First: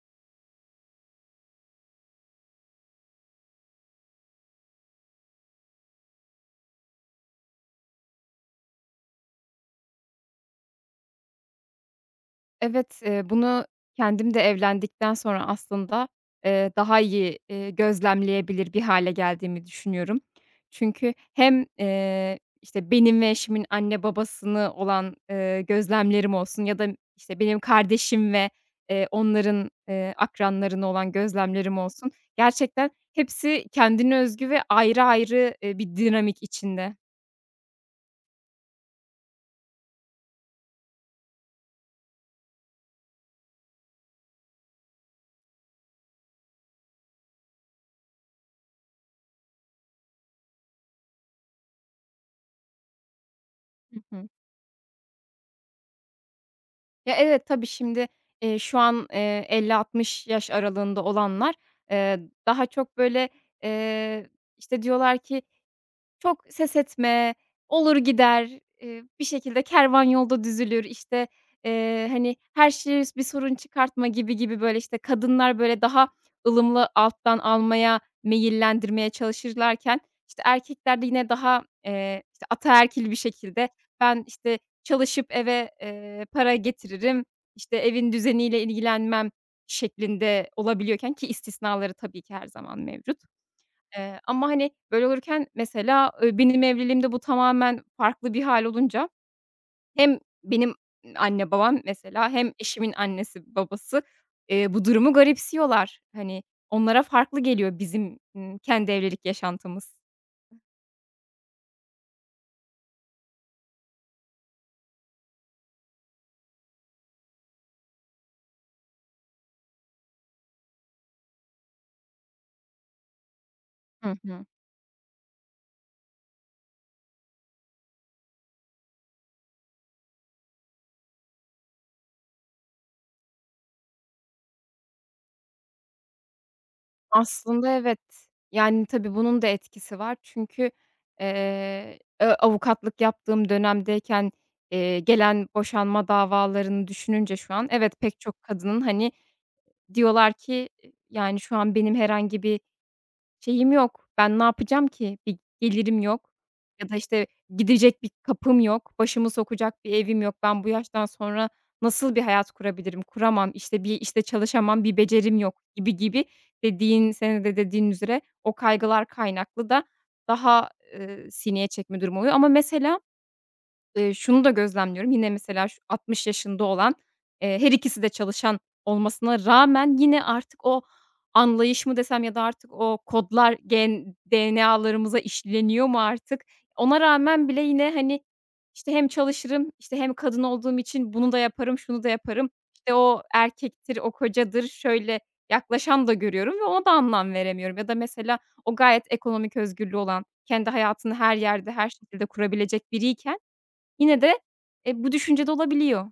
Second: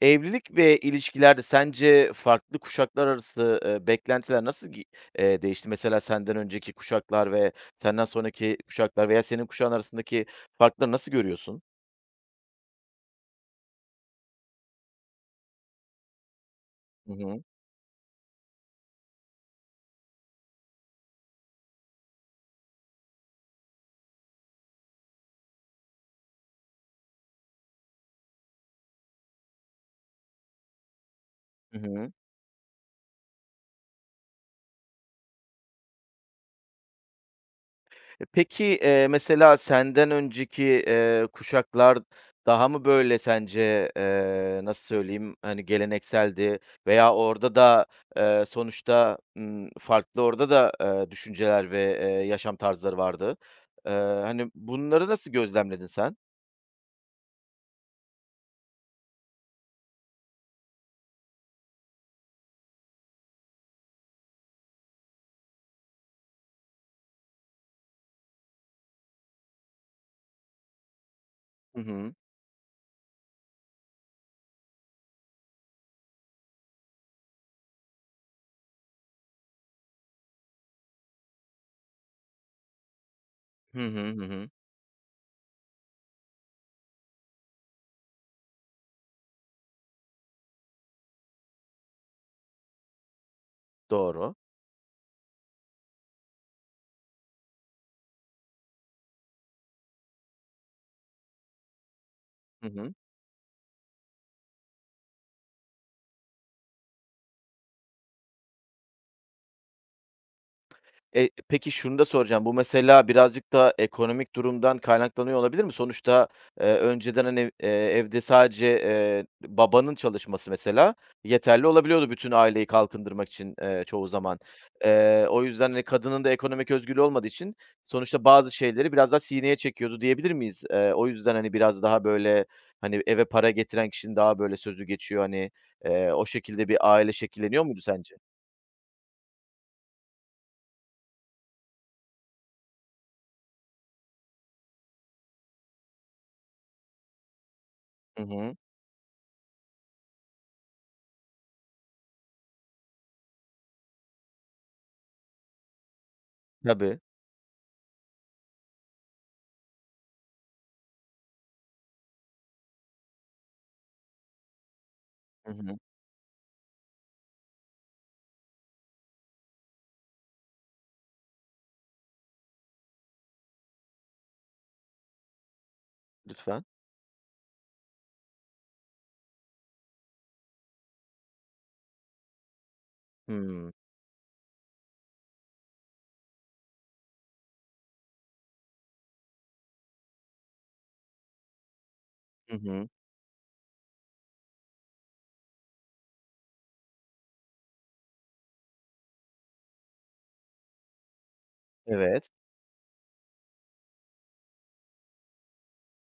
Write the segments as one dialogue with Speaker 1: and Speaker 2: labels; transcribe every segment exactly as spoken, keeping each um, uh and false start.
Speaker 1: Evlilik ve ilişkilerde sence farklı kuşaklar arası, eee, beklentiler nasıl gi eee, değişti? Mesela senden önceki kuşaklar ve senden sonraki kuşaklar veya senin kuşağın arasındaki farkları nasıl görüyorsun?
Speaker 2: Evet, eee, bunu kendim de evlendikten sonra aslında, eee, daha
Speaker 1: Hı
Speaker 2: iyi,
Speaker 1: hı.
Speaker 2: eee, gözlemleyebilir bir hale geldiğimi düşünüyorum. Çünkü hem, eee, işte, benim ve eşimin anne babasını olan, eee, gözlemlerim olsun ya da, işte, benim kardeşim ve, eee, onların, eee, akranlarına olan gözlemlerim
Speaker 1: Hı
Speaker 2: olsun.
Speaker 1: hı.
Speaker 2: Gerçekten hepsi kendine özgü ve ayrı ayrı, eee, bir dinamik içinde.
Speaker 1: Peki, eee, mesela senden önceki, eee, kuşaklar daha mı böyle sence, eee, nasıl söyleyeyim, hani, gelenekseldi veya orada da, eee, sonuçta, ımm, farklı orada da, eee, düşünceler ve, eee, yaşam tarzları vardı. Eee, Hani, bunları nasıl gözlemledin sen?
Speaker 2: Ya, evet, tabii şimdi, eee, şu an, eee, elli altmış yaş aralığında olanlar, eee, daha çok böyle, eee, işte, diyorlar ki çok ses etme, olur gider, eee, bir şekilde kervan yolda düzülür, işte,
Speaker 1: Hı
Speaker 2: eee,
Speaker 1: hı.
Speaker 2: hani, her şeye bir sorun çıkartma gibi gibi, böyle, işte, kadınlar, böyle, daha ılımlı alttan almaya, meyillendirmeye çalışırlarken, işte, erkekler de yine daha, eee, işte, ataerkil bir şekilde
Speaker 1: Hı hı,
Speaker 2: ben,
Speaker 1: hı hı.
Speaker 2: işte, çalışıp eve, eee, para getiririm, işte, evin düzeniyle ilgilenmem şeklinde olabiliyorken ki istisnaları tabii ki her zaman mevcut. Eee,
Speaker 1: Doğru.
Speaker 2: ama, hani, böyle olurken mesela, eee, benim evliliğimde bu tamamen farklı bir hâl olunca hem benim anne babam mesela hem
Speaker 1: Hı
Speaker 2: eşimin
Speaker 1: hı.
Speaker 2: annesi babası, eee, bu durumu garipsiyorlar. Hani, onlara farklı geliyor bizim, ımm, kendi evlilik yaşantımız.
Speaker 1: E, peki şunu da soracağım. Bu mesela birazcık da ekonomik durumdan kaynaklanıyor olabilir mi? Sonuçta, eee, önceden, hani, eee, evde sadece, eee, babanın çalışması mesela yeterli olabiliyordu bütün aileyi kalkındırmak için, eee, çoğu
Speaker 2: Hı
Speaker 1: zaman.
Speaker 2: hı.
Speaker 1: Eee, o yüzden, hani, kadının da ekonomik özgürlüğü olmadığı için sonuçta bazı şeyleri biraz daha sineye çekiyordu diyebilir miyiz? Eee, o yüzden, hani, biraz daha, böyle, hani, eve para getiren kişinin daha, böyle, sözü geçiyor, hani, eee, o şekilde bir aile şekilleniyor
Speaker 2: Aslında
Speaker 1: muydu
Speaker 2: evet.
Speaker 1: sence?
Speaker 2: Yani, tabii bunun da etkisi var. Çünkü, eee, ö avukatlık yaptığım dönemdeyken, eee, gelen boşanma davalarını düşününce şu an evet, pek
Speaker 1: Hı
Speaker 2: çok
Speaker 1: hı.
Speaker 2: kadının, hani, diyorlar ki, yani, şu an benim herhangi bir şeyim yok, ben ne yapacağım ki? Bir gelirim yok ya da,
Speaker 1: Tabii.
Speaker 2: işte, gidecek bir kapım yok, başımı sokacak bir evim yok. Ben bu yaştan sonra nasıl bir hayat kurabilirim? Kuramam. İşte, bir işte çalışamam, bir becerim
Speaker 1: Hı
Speaker 2: yok
Speaker 1: hı.
Speaker 2: gibi gibi dediğin, senin de dediğin üzere o kaygılar kaynaklı da daha, eee, sineye çekme durumu oluyor ama mesela Eee, şunu da gözlemliyorum, yine mesela şu altmış yaşında
Speaker 1: Lütfen.
Speaker 2: olan, eee, her ikisi de çalışan olmasına rağmen yine artık o anlayış mı desem ya da artık o kodlar
Speaker 1: Hımm.
Speaker 2: gen D N A'larımıza işleniyor mu artık? Ona rağmen bile yine, hani, işte, hem çalışırım, işte, hem kadın olduğum için bunu da yaparım, şunu da yaparım,
Speaker 1: Hı hı.
Speaker 2: işte, o erkektir, o kocadır, şöyle yaklaşan da görüyorum ve ona da anlam veremiyorum. Ya da mesela o gayet ekonomik özgürlüğü olan, kendi hayatını her yerde, her şekilde
Speaker 1: Evet.
Speaker 2: kurabilecek biriyken yine de, eee, bu düşüncede olabiliyor.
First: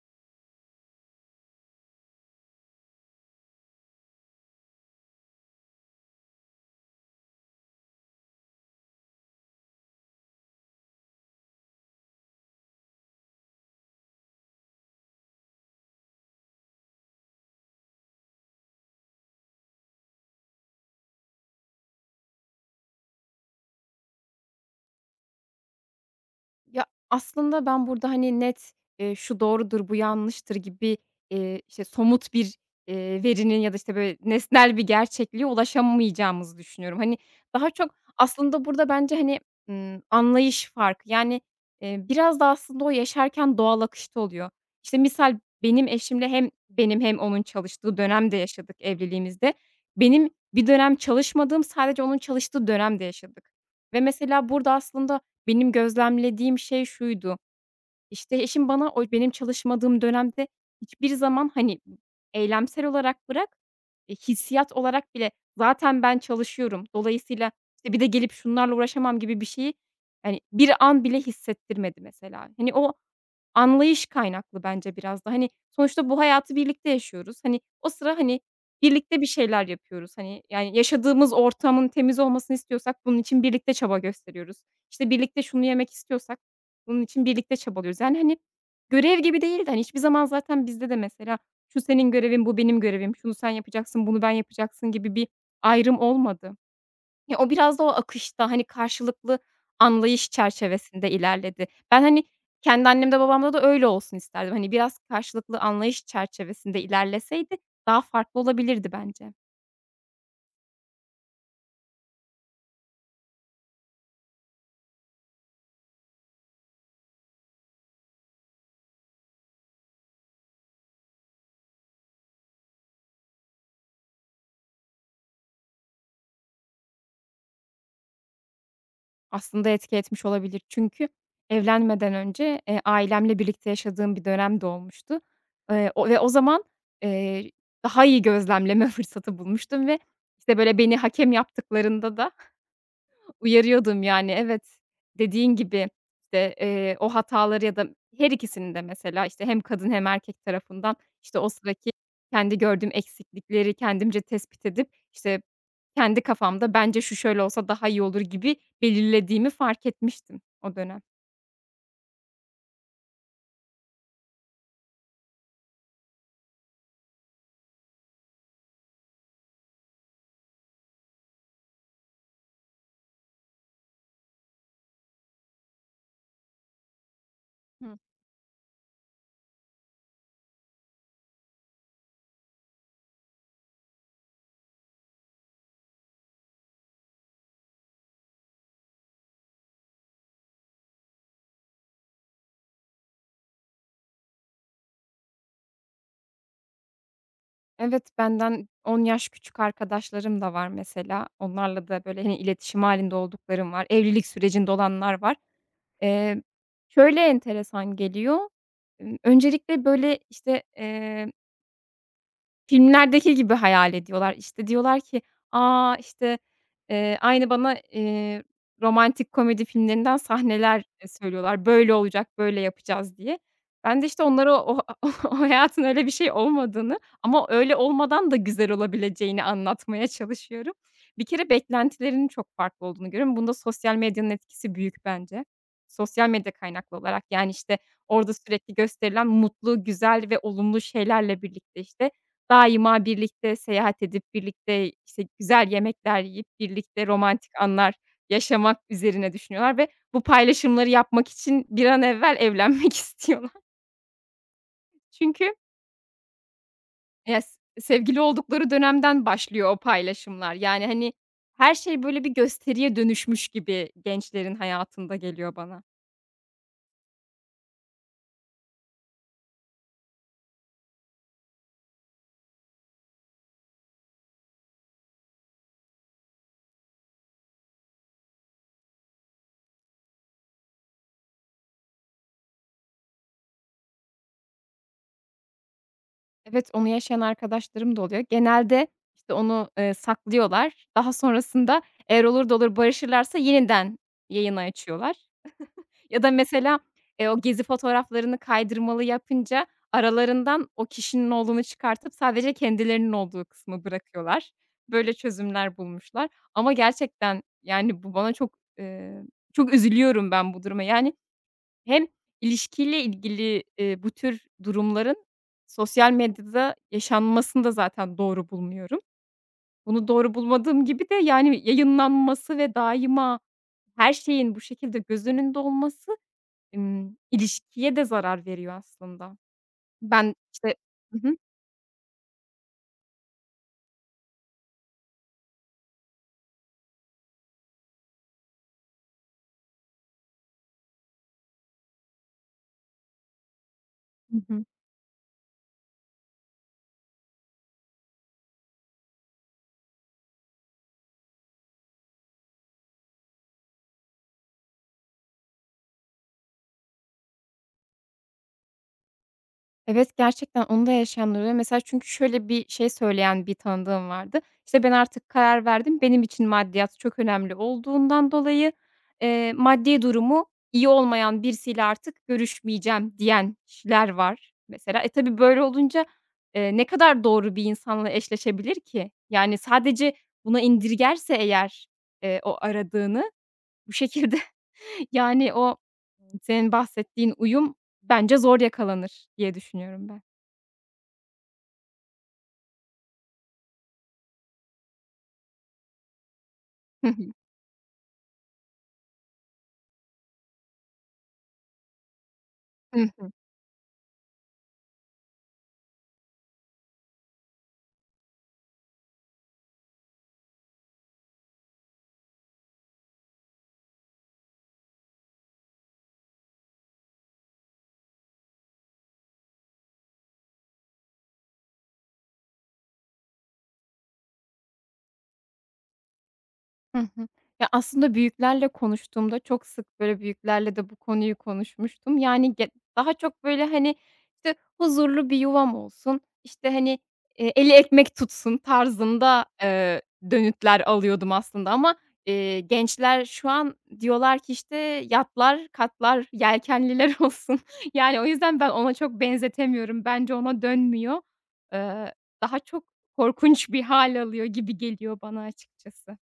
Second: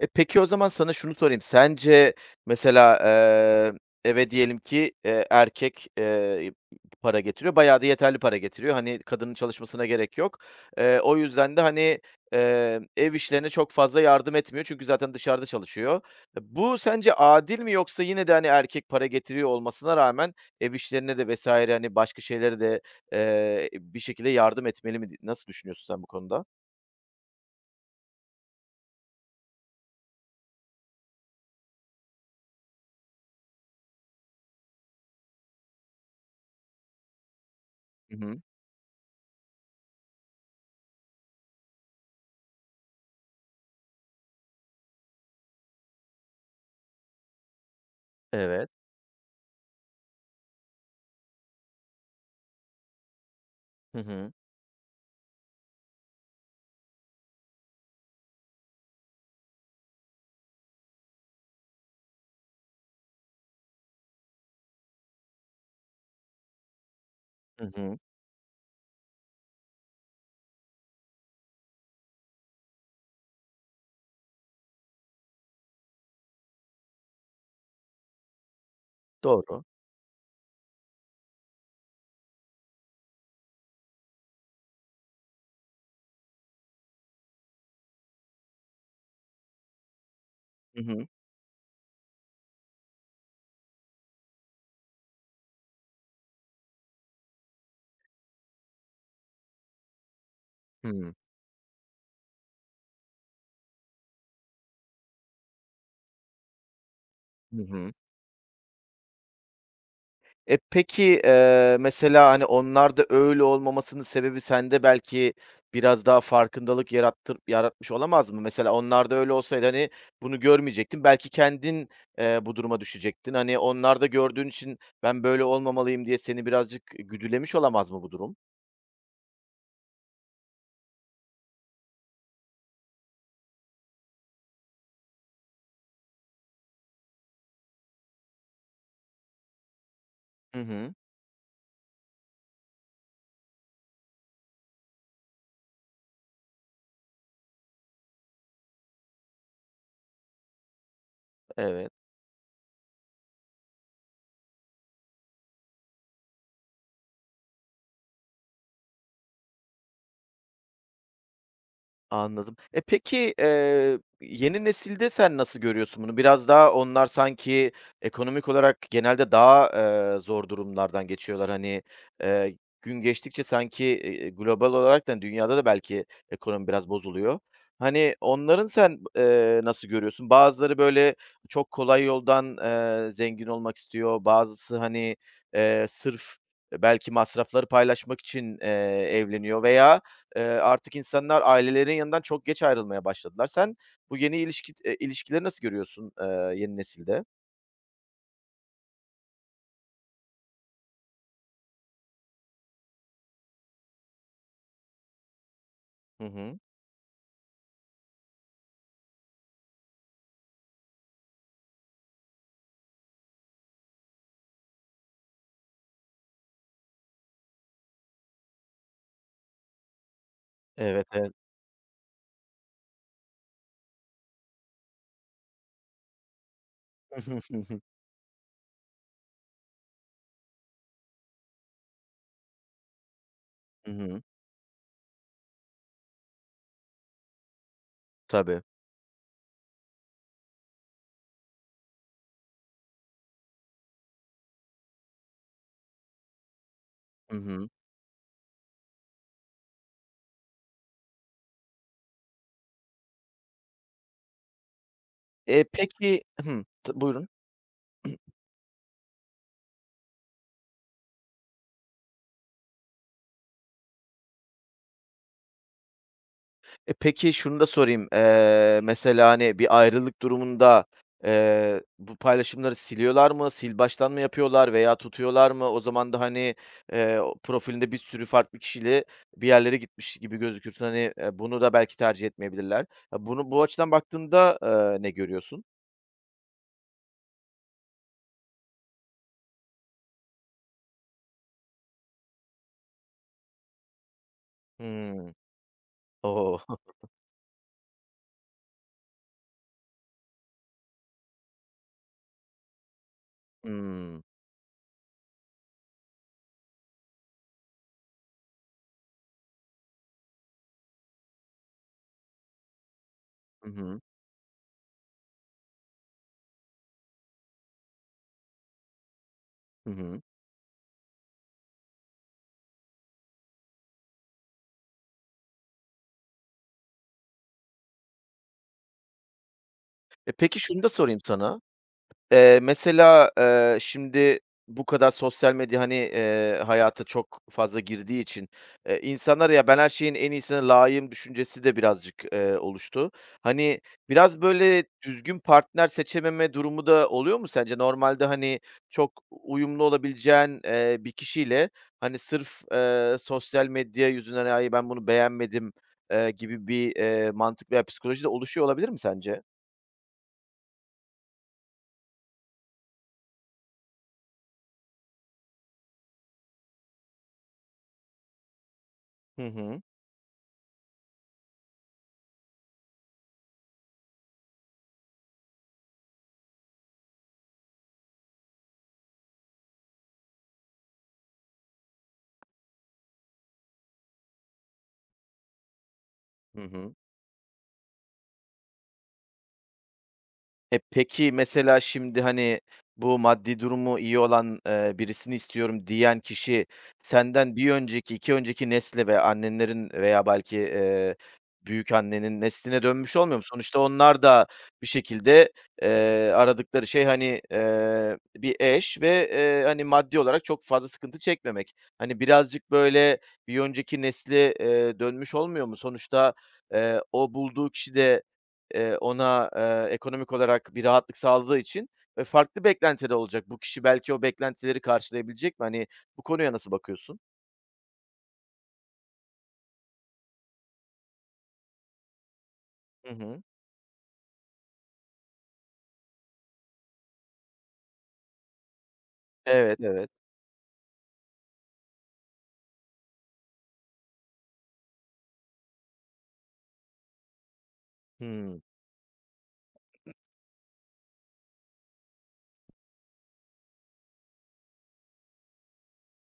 Speaker 1: E, peki o zaman sana şunu sorayım. Sence mesela, eee, eve diyelim ki, eee, erkek, eee, para getiriyor, bayağı da yeterli para getiriyor. Hani, kadının çalışmasına gerek yok. Eee, o yüzden de, hani, eee, ev işlerine çok fazla yardım etmiyor çünkü zaten dışarıda çalışıyor. E, bu sence adil mi yoksa yine de, hani, erkek para getiriyor olmasına rağmen ev işlerine de vesaire hani, başka şeylere de, eee, bir şekilde yardım etmeli mi? Nasıl düşünüyorsun sen bu konuda?
Speaker 2: Ya, aslında ben burada, hani, net, eee, şu doğrudur, bu yanlıştır gibi, eee, işte, somut bir, eee, verinin ya da, işte, böyle, nesnel bir gerçekliğe ulaşamayacağımızı düşünüyorum. Hani, daha çok
Speaker 1: Hı hı.
Speaker 2: aslında burada bence, hani, ımm, anlayış farkı. Yani, eee, biraz da aslında o yaşarken doğal akışta oluyor. İşte, misal benim eşimle hem benim hem onun çalıştığı dönemde
Speaker 1: Evet.
Speaker 2: yaşadık evliliğimizde. Benim bir dönem çalışmadığım, sadece onun çalıştığı dönemde yaşadık
Speaker 1: Hı
Speaker 2: ve
Speaker 1: hı.
Speaker 2: mesela burada aslında benim gözlemlediğim şey şuydu: işte, eşim bana o benim çalışmadığım dönemde hiçbir zaman, hani, eylemsel olarak bırak, e, hissiyat olarak bile zaten ben çalışıyorum, dolayısıyla,
Speaker 1: Hı
Speaker 2: işte,
Speaker 1: hı.
Speaker 2: bir de gelip şunlarla uğraşamam gibi bir şeyi, hani, bir an bile hissettirmedi mesela. Hani, o anlayış kaynaklı bence biraz da. Hani, sonuçta bu hayatı birlikte yaşıyoruz. Hani, o sıra, hani, birlikte bir
Speaker 1: Doğru.
Speaker 2: şeyler yapıyoruz. Hani, yani, yaşadığımız ortamın temiz olmasını istiyorsak bunun için birlikte çaba gösteriyoruz. İşte, birlikte şunu yemek istiyorsak bunun için birlikte çabalıyoruz. Yani, hani, görev gibi değil de, hani, hiçbir zaman zaten
Speaker 1: Hı
Speaker 2: bizde de
Speaker 1: hı.
Speaker 2: mesela şu senin görevin, bu benim görevim, şunu sen yapacaksın, bunu ben yapacaksın gibi bir ayrım olmadı. Ya, o biraz da o akışta, hani, karşılıklı anlayış çerçevesinde
Speaker 1: Hımm.
Speaker 2: ilerledi. Ben, hani, kendi annemde babamda da öyle olsun isterdim. Hani, biraz karşılıklı anlayış çerçevesinde ilerleseydi
Speaker 1: Hı hı.
Speaker 2: daha farklı olabilirdi bence.
Speaker 1: E, peki, eee, mesela, hani, onlarda öyle olmamasının sebebi sende belki biraz daha farkındalık yarattır yaratmış olamaz mı? Mesela onlarda öyle olsaydı, hani, bunu görmeyecektin. Belki kendin, eee, bu duruma düşecektin. Hani, onlarda gördüğün için ben böyle olmamalıyım diye seni birazcık güdülemiş olamaz mı bu durum?
Speaker 2: Aslında etki etmiş olabilir. Çünkü evlenmeden önce, eee, ailemle birlikte yaşadığım bir dönem de olmuştu. Eee, o ve o zaman, eee, daha iyi gözlemleme fırsatı bulmuştum ve, işte,
Speaker 1: Hı
Speaker 2: böyle,
Speaker 1: hı.
Speaker 2: beni hakem yaptıklarında da uyarıyordum yani, evet. Dediğin gibi, işte, eee, o hataları ya da her ikisini de mesela, işte, hem kadın hem erkek tarafından, işte, o sıraki
Speaker 1: Evet.
Speaker 2: kendi gördüğüm eksiklikleri kendimce tespit edip, işte, kendi kafamda bence şu şöyle olsa daha iyi olur gibi belirlediğimi fark etmiştim o dönem.
Speaker 1: Anladım. E, peki, eee, yeni nesilde sen nasıl görüyorsun bunu? Biraz daha onlar sanki ekonomik olarak genelde daha, eee, zor durumlardan geçiyorlar. Hani, eee, gün geçtikçe sanki, eee, global olarak da dünyada da belki ekonomi biraz bozuluyor.
Speaker 2: Hı.
Speaker 1: Hani, onların sen, eee, nasıl görüyorsun? Bazıları böyle çok kolay yoldan, eee, zengin olmak istiyor. Bazısı, hani, eee, sırf belki masrafları paylaşmak için, eee, evleniyor veya Eee, artık insanlar ailelerin yanından çok geç ayrılmaya başladılar. Sen bu yeni ilişki eee, ilişkileri nasıl görüyorsun, eee, yeni nesilde?
Speaker 2: Evet, benden on yaş küçük arkadaşlarım da var mesela. Onlarla da, böyle, hani, iletişim halinde olduklarım var. Evlilik sürecinde olanlar var.
Speaker 1: Hı
Speaker 2: Eee,
Speaker 1: hı.
Speaker 2: şöyle enteresan geliyor Imm, öncelikle, böyle, işte, eee, filmlerdeki gibi hayal ediyorlar. İşte, diyorlar ki, "A, işte, eee, aynı bana, eee, romantik komedi filmlerinden sahneler,
Speaker 1: Evet,
Speaker 2: eee,
Speaker 1: evet.
Speaker 2: söylüyorlar. Böyle olacak, böyle yapacağız." diye. Ben de, işte, onlara o o o hayatın öyle bir şey olmadığını
Speaker 1: Hı hı,
Speaker 2: ama
Speaker 1: hı
Speaker 2: öyle
Speaker 1: hı.
Speaker 2: olmadan da güzel olabileceğini anlatmaya çalışıyorum. Bir kere beklentilerinin çok farklı olduğunu görüyorum. Bunda
Speaker 1: Hı
Speaker 2: sosyal
Speaker 1: hı.
Speaker 2: medyanın etkisi büyük bence. Sosyal medya kaynaklı olarak, yani, işte, orada
Speaker 1: Tabii.
Speaker 2: sürekli gösterilen mutlu, güzel ve olumlu şeylerle birlikte, işte, daima birlikte seyahat edip, birlikte, işte, güzel yemekler yiyip, birlikte
Speaker 1: Hı
Speaker 2: romantik
Speaker 1: hı.
Speaker 2: anlar yaşamak üzerine düşünüyorlar ve bu paylaşımları yapmak için bir an evvel evlenmek istiyorlar. Çünkü,
Speaker 1: Eee, peki. Hımm. T buyurun.
Speaker 2: eee, s sevgili oldukları dönemden başlıyor o paylaşımlar. Yani, hani, her şey böyle bir gösteriye dönüşmüş gibi gençlerin hayatında geliyor bana.
Speaker 1: E, peki şunu da sorayım. Eee, mesela, hani, bir ayrılık durumunda, eee, bu paylaşımları siliyorlar mı? Sil baştan mı yapıyorlar veya tutuyorlar mı? O zaman da, hani, eee, o profilinde bir sürü farklı kişiyle bir yerlere gitmiş gibi gözükürsün. Hani, eee, bunu da belki tercih etmeyebilirler. Ya, bunu bu açıdan baktığında, eee, ne görüyorsun?
Speaker 2: Evet, onu yaşayan arkadaşlarım da oluyor. Genelde, işte, onu, eee, saklıyorlar. Daha sonrasında eğer olur da olur barışırlarsa yeniden yayını açıyorlar.
Speaker 1: Hımm.
Speaker 2: Ya da
Speaker 1: O!
Speaker 2: mesela, eee, o gezi fotoğraflarını kaydırmalı yapınca aralarından o kişinin olduğunu çıkartıp sadece kendilerinin olduğu kısmı
Speaker 1: Hımm.
Speaker 2: bırakıyorlar. Böyle çözümler bulmuşlar ama gerçekten, yani, bu bana çok, eee, çok üzülüyorum ben bu duruma. Yani, hem ilişkiyle ilgili,
Speaker 1: Hı
Speaker 2: eee,
Speaker 1: hı.
Speaker 2: bu tür durumların sosyal medyada yaşanmasını da zaten doğru bulmuyorum.
Speaker 1: Hı
Speaker 2: Bunu
Speaker 1: hı.
Speaker 2: doğru bulmadığım gibi de, yani, yayınlanması ve daima her şeyin bu şekilde göz önünde olması Imm, ilişkiye de zarar veriyor aslında.
Speaker 1: E,
Speaker 2: Ben,
Speaker 1: peki
Speaker 2: işte
Speaker 1: şunu da
Speaker 2: Hı
Speaker 1: sorayım
Speaker 2: hı.
Speaker 1: sana. Eee, mesela, eee, şimdi bu kadar sosyal medya, hani, eee, hayata çok fazla girdiği için, eee, insanlar ya, "Ben her şeyin en iyisine layığım." düşüncesi de birazcık, eee, oluştu. Hani, biraz
Speaker 2: Hı hı.
Speaker 1: böyle düzgün partner seçememe durumu da oluyor mu sence? Normalde, hani, çok uyumlu olabileceğin, eee, bir kişiyle, hani, sırf, eee, sosyal medya yüzünden, "Ay, ben bunu beğenmedim." eee, gibi bir, eee, mantık veya psikoloji de oluşuyor olabilir mi sence?
Speaker 2: Evet, gerçekten onu da yaşayanlar oluyor. Mesela çünkü şöyle bir şey söyleyen bir tanıdığım vardı. İşte, "Ben artık karar verdim. Benim için maddiyat çok önemli olduğundan dolayı,
Speaker 1: Hı
Speaker 2: eee,
Speaker 1: hı.
Speaker 2: maddi durumu iyi olmayan birisiyle artık görüşmeyeceğim." diyen kişiler var mesela. E, tabii böyle olunca, eee, ne kadar doğru bir insanla eşleşebilir ki? Yani, sadece buna indirgerse eğer, eee, o aradığını bu şekilde yani, o
Speaker 1: Hı
Speaker 2: senin
Speaker 1: hı.
Speaker 2: bahsettiğin uyum bence zor yakalanır diye düşünüyorum ben.
Speaker 1: E, peki, mesela şimdi, hani, bu maddi durumu iyi olan, eee, birisini istiyorum diyen kişi
Speaker 2: Hı hı.
Speaker 1: senden bir önceki, iki önceki nesle ve annenlerin veya belki, e, büyük annenin nesline
Speaker 2: Hı
Speaker 1: dönmüş
Speaker 2: hı.
Speaker 1: olmuyor mu? Sonuçta onlar da bir şekilde, eee, aradıkları şey, hani, eee, bir eş ve, eee, hani, maddi olarak çok fazla sıkıntı çekmemek. Hani, birazcık böyle bir önceki nesle, eee, dönmüş olmuyor mu? Sonuçta, eee, o bulduğu kişi de Eee, ona, eee, ekonomik olarak bir rahatlık sağladığı için, eee, farklı beklentide olacak. Bu kişi belki o beklentileri karşılayabilecek mi? Hani, bu konuya nasıl
Speaker 2: Hı
Speaker 1: bakıyorsun?
Speaker 2: hı. Ya, aslında büyüklerle konuştuğumda çok sık, böyle, büyüklerle de bu konuyu konuşmuştum. Yani, ge
Speaker 1: Hı
Speaker 2: daha
Speaker 1: hı.
Speaker 2: çok, böyle, hani, işte, huzurlu bir yuvam olsun, işte, hani, eee, eli ekmek tutsun tarzında,
Speaker 1: Evet,
Speaker 2: eee,
Speaker 1: evet.
Speaker 2: dönütler alıyordum aslında ama, eee, gençler şu an diyorlar ki, işte, "Yatlar, katlar, yelkenliler olsun." Yani, o yüzden
Speaker 1: Hıı.
Speaker 2: ben ona çok benzetemiyorum. Bence ona dönmüyor. Eee, daha çok korkunç bir hal alıyor gibi geliyor bana açıkçası.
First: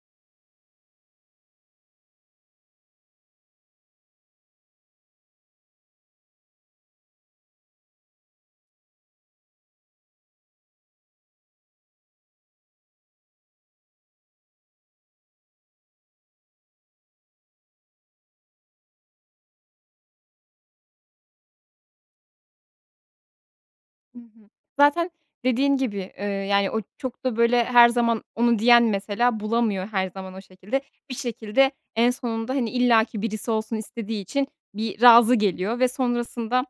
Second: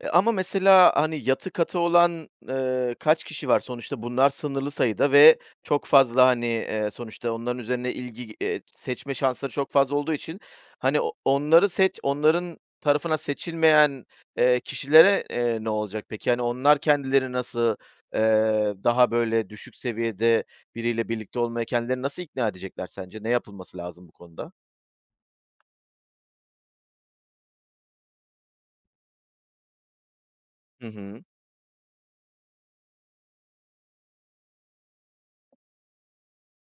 Speaker 1: E, ama mesela, hani, yatı katı olan, eee, kaç kişi var? Sonuçta bunlar sınırlı sayıda ve çok fazla, hani, eee, sonuçta onların üzerine ilgi, eee, seçme şansları çok fazla olduğu için, hani, o onları seç onların tarafına seçilmeyen, eee, kişilere, eee, ne olacak peki? Hani, onlar kendileri nasıl, eee, daha böyle düşük seviyede biriyle birlikte olmaya kendilerini nasıl ikna edecekler sence? Ne yapılması lazım bu
Speaker 2: Hı hı.
Speaker 1: konuda?
Speaker 2: Zaten dediğin gibi, eee, yani, o çok da, böyle, her zaman onu diyen mesela bulamıyor her zaman o şekilde.
Speaker 1: Hı
Speaker 2: Bir
Speaker 1: hı.
Speaker 2: şekilde en sonunda, hani, illaki birisi olsun istediği için bir razı geliyor ve sonrasında,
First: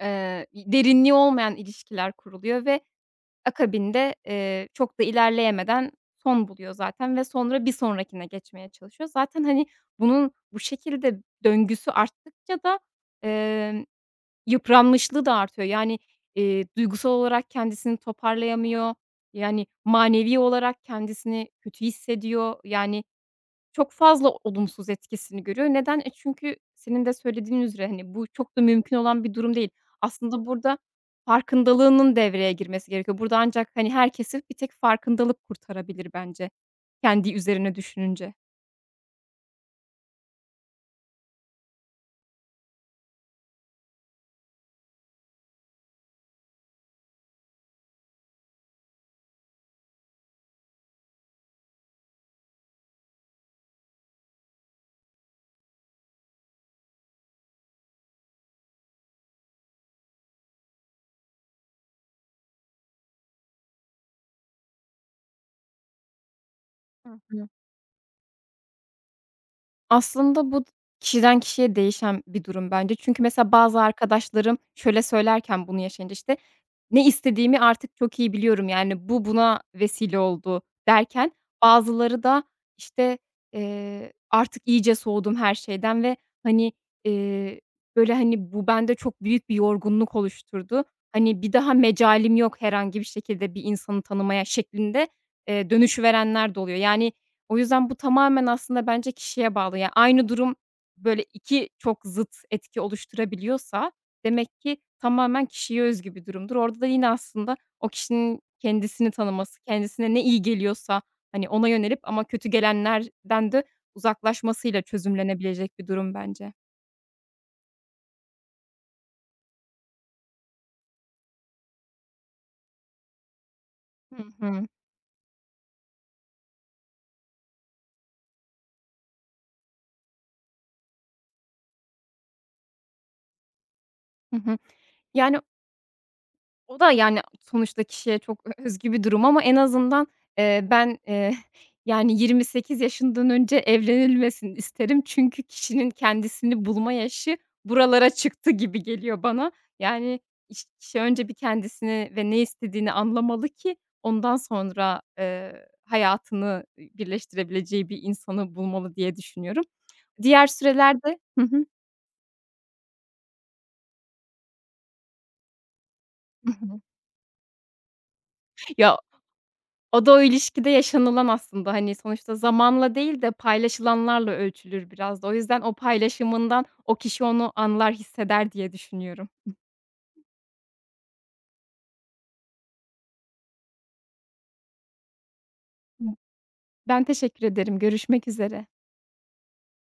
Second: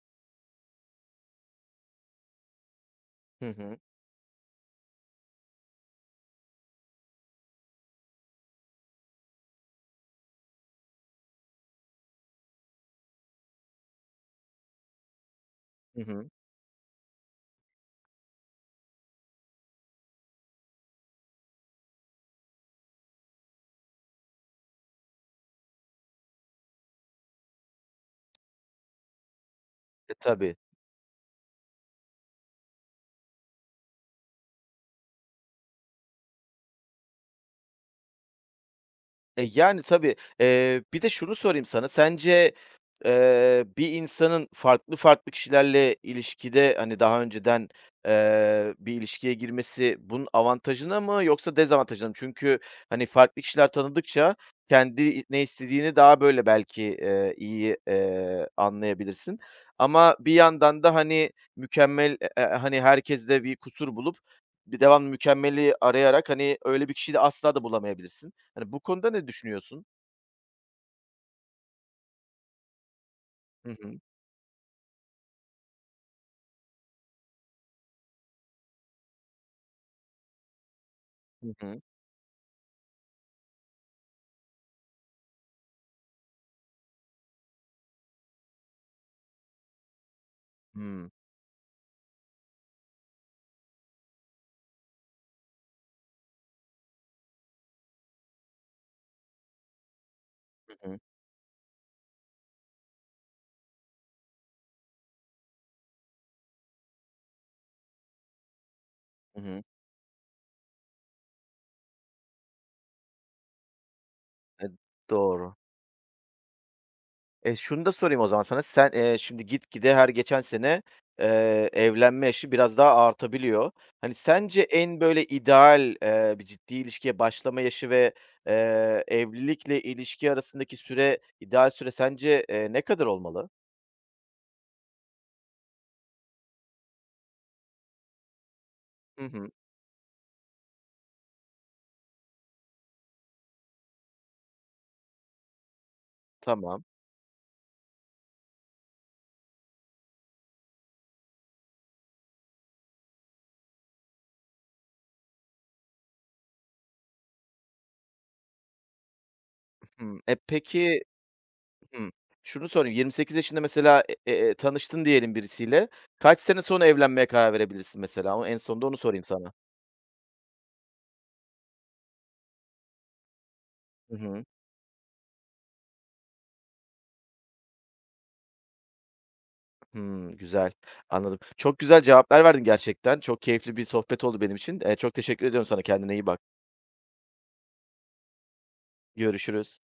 Speaker 2: eee, derinliği olmayan ilişkiler kuruluyor ve
Speaker 1: Hı hı.
Speaker 2: akabinde, eee, çok da ilerleyemeden son buluyor zaten ve sonra bir sonrakine geçmeye çalışıyor. Zaten, hani, bunun bu şekilde döngüsü arttıkça da, emm, yıpranmışlığı da artıyor. Yani,
Speaker 1: Hı hı.
Speaker 2: eee, duygusal olarak kendisini toparlayamıyor. Yani, manevi olarak kendisini kötü hissediyor. Yani, çok fazla olumsuz etkisini görüyor. Neden? E, çünkü senin de söylediğin üzere, hani, bu çok da mümkün olan bir durum değil.
Speaker 1: E,
Speaker 2: Aslında
Speaker 1: tabii.
Speaker 2: burada farkındalığının devreye girmesi gerekiyor. Burada ancak, hani, herkesi bir tek farkındalık kurtarabilir bence kendi üzerine düşününce.
Speaker 1: E, yani tabii. Eee, bir de şunu sorayım sana. Sence, eee, bir insanın farklı farklı kişilerle ilişkide, hani, daha önceden, eee, bir ilişkiye girmesi bunun avantajına mı yoksa dezavantajına mı? Çünkü, hani, farklı kişiler tanıdıkça kendi ne istediğini daha böyle belki, eee, iyi, eee, anlayabilirsin. Ama bir yandan da, hani, mükemmel, e e hani, herkeste bir kusur bulup bir devamlı mükemmeli arayarak, hani, öyle bir kişiyi
Speaker 2: Hı
Speaker 1: de
Speaker 2: hı.
Speaker 1: asla da bulamayabilirsin. Hani, bu konuda ne düşünüyorsun?
Speaker 2: Aslında bu kişiden kişiye değişen bir durum bence. Çünkü mesela
Speaker 1: Hı
Speaker 2: bazı
Speaker 1: hı.
Speaker 2: arkadaşlarım şöyle söylerken bunu yaşayınca, işte, "Ne istediğimi artık çok iyi biliyorum, yani, bu buna vesile oldu." derken
Speaker 1: Hı hı.
Speaker 2: bazıları da, işte, eee, "Artık iyice soğudum her şeyden ve, hani, eee, böyle, hani, bu bende çok büyük bir yorgunluk oluşturdu.
Speaker 1: Hımm.
Speaker 2: Hani, bir daha mecalim yok herhangi bir şekilde bir insanı tanımaya." şeklinde, eee, dönüşü verenler de oluyor. Yani, o yüzden bu tamamen aslında bence kişiye bağlı. Yani aynı durum,
Speaker 1: Hı hı.
Speaker 2: böyle, iki çok zıt etki oluşturabiliyorsa demek ki tamamen kişiye özgü bir durumdur. Orada da yine aslında o kişinin kendisini
Speaker 1: Hı
Speaker 2: tanıması,
Speaker 1: hı.
Speaker 2: kendisine ne iyi geliyorsa, hani, ona yönelip ama kötü gelenlerden de
Speaker 1: E,
Speaker 2: uzaklaşmasıyla
Speaker 1: doğru.
Speaker 2: çözümlenebilecek bir durum bence.
Speaker 1: E, şunu da sorayım o zaman sana. Sen, eee, şimdi gitgide her geçen sene, eee, evlenme yaşı biraz daha artabiliyor. Hani,
Speaker 2: Hı
Speaker 1: sence
Speaker 2: hı.
Speaker 1: en böyle ideal, eee, bir ciddi ilişkiye başlama yaşı ve, eee, evlilikle ilişki arasındaki süre, ideal süre sence, eee, ne kadar olmalı?
Speaker 2: Hı hı. Yani o da, yani, sonuçta kişiye çok ö özgü bir durum
Speaker 1: Hı
Speaker 2: ama
Speaker 1: hı.
Speaker 2: en azından, eee, ben, eee, yani, yirmi sekiz yaşından önce evlenilmesini isterim. Çünkü kişinin kendisini
Speaker 1: Tamam.
Speaker 2: bulma yaşı buralara çıktı gibi geliyor bana. Yani, iş kişi önce bir kendisini ve ne istediğini anlamalı ki ondan sonra, eee, hayatını, birleştirebileceği bir insanı bulmalı diye düşünüyorum.
Speaker 1: Hımm. E,
Speaker 2: Diğer
Speaker 1: peki.
Speaker 2: sürelerde Hı hı. Hı hı.
Speaker 1: Hımm. Şunu sorayım, yirmi sekiz yaşında mesela, e eee, tanıştın diyelim birisiyle. Kaç sene sonra evlenmeye karar verebilirsin mesela? O en sonunda onu
Speaker 2: Ya,
Speaker 1: sorayım sana.
Speaker 2: o da o ilişkide yaşanılan aslında, hani, sonuçta zamanla değil de
Speaker 1: Hı
Speaker 2: paylaşılanlarla
Speaker 1: hı.
Speaker 2: ölçülür biraz da. O yüzden o paylaşımından o kişi onu anlar, hisseder diye düşünüyorum.
Speaker 1: Hımm, güzel. Anladım. Çok güzel cevaplar verdin gerçekten. Çok keyifli bir sohbet oldu benim için. Eee, çok teşekkür ediyorum sana.
Speaker 2: Hı.
Speaker 1: Kendine iyi bak.
Speaker 2: Ben teşekkür ederim. Görüşmek üzere.
Speaker 1: Görüşürüz.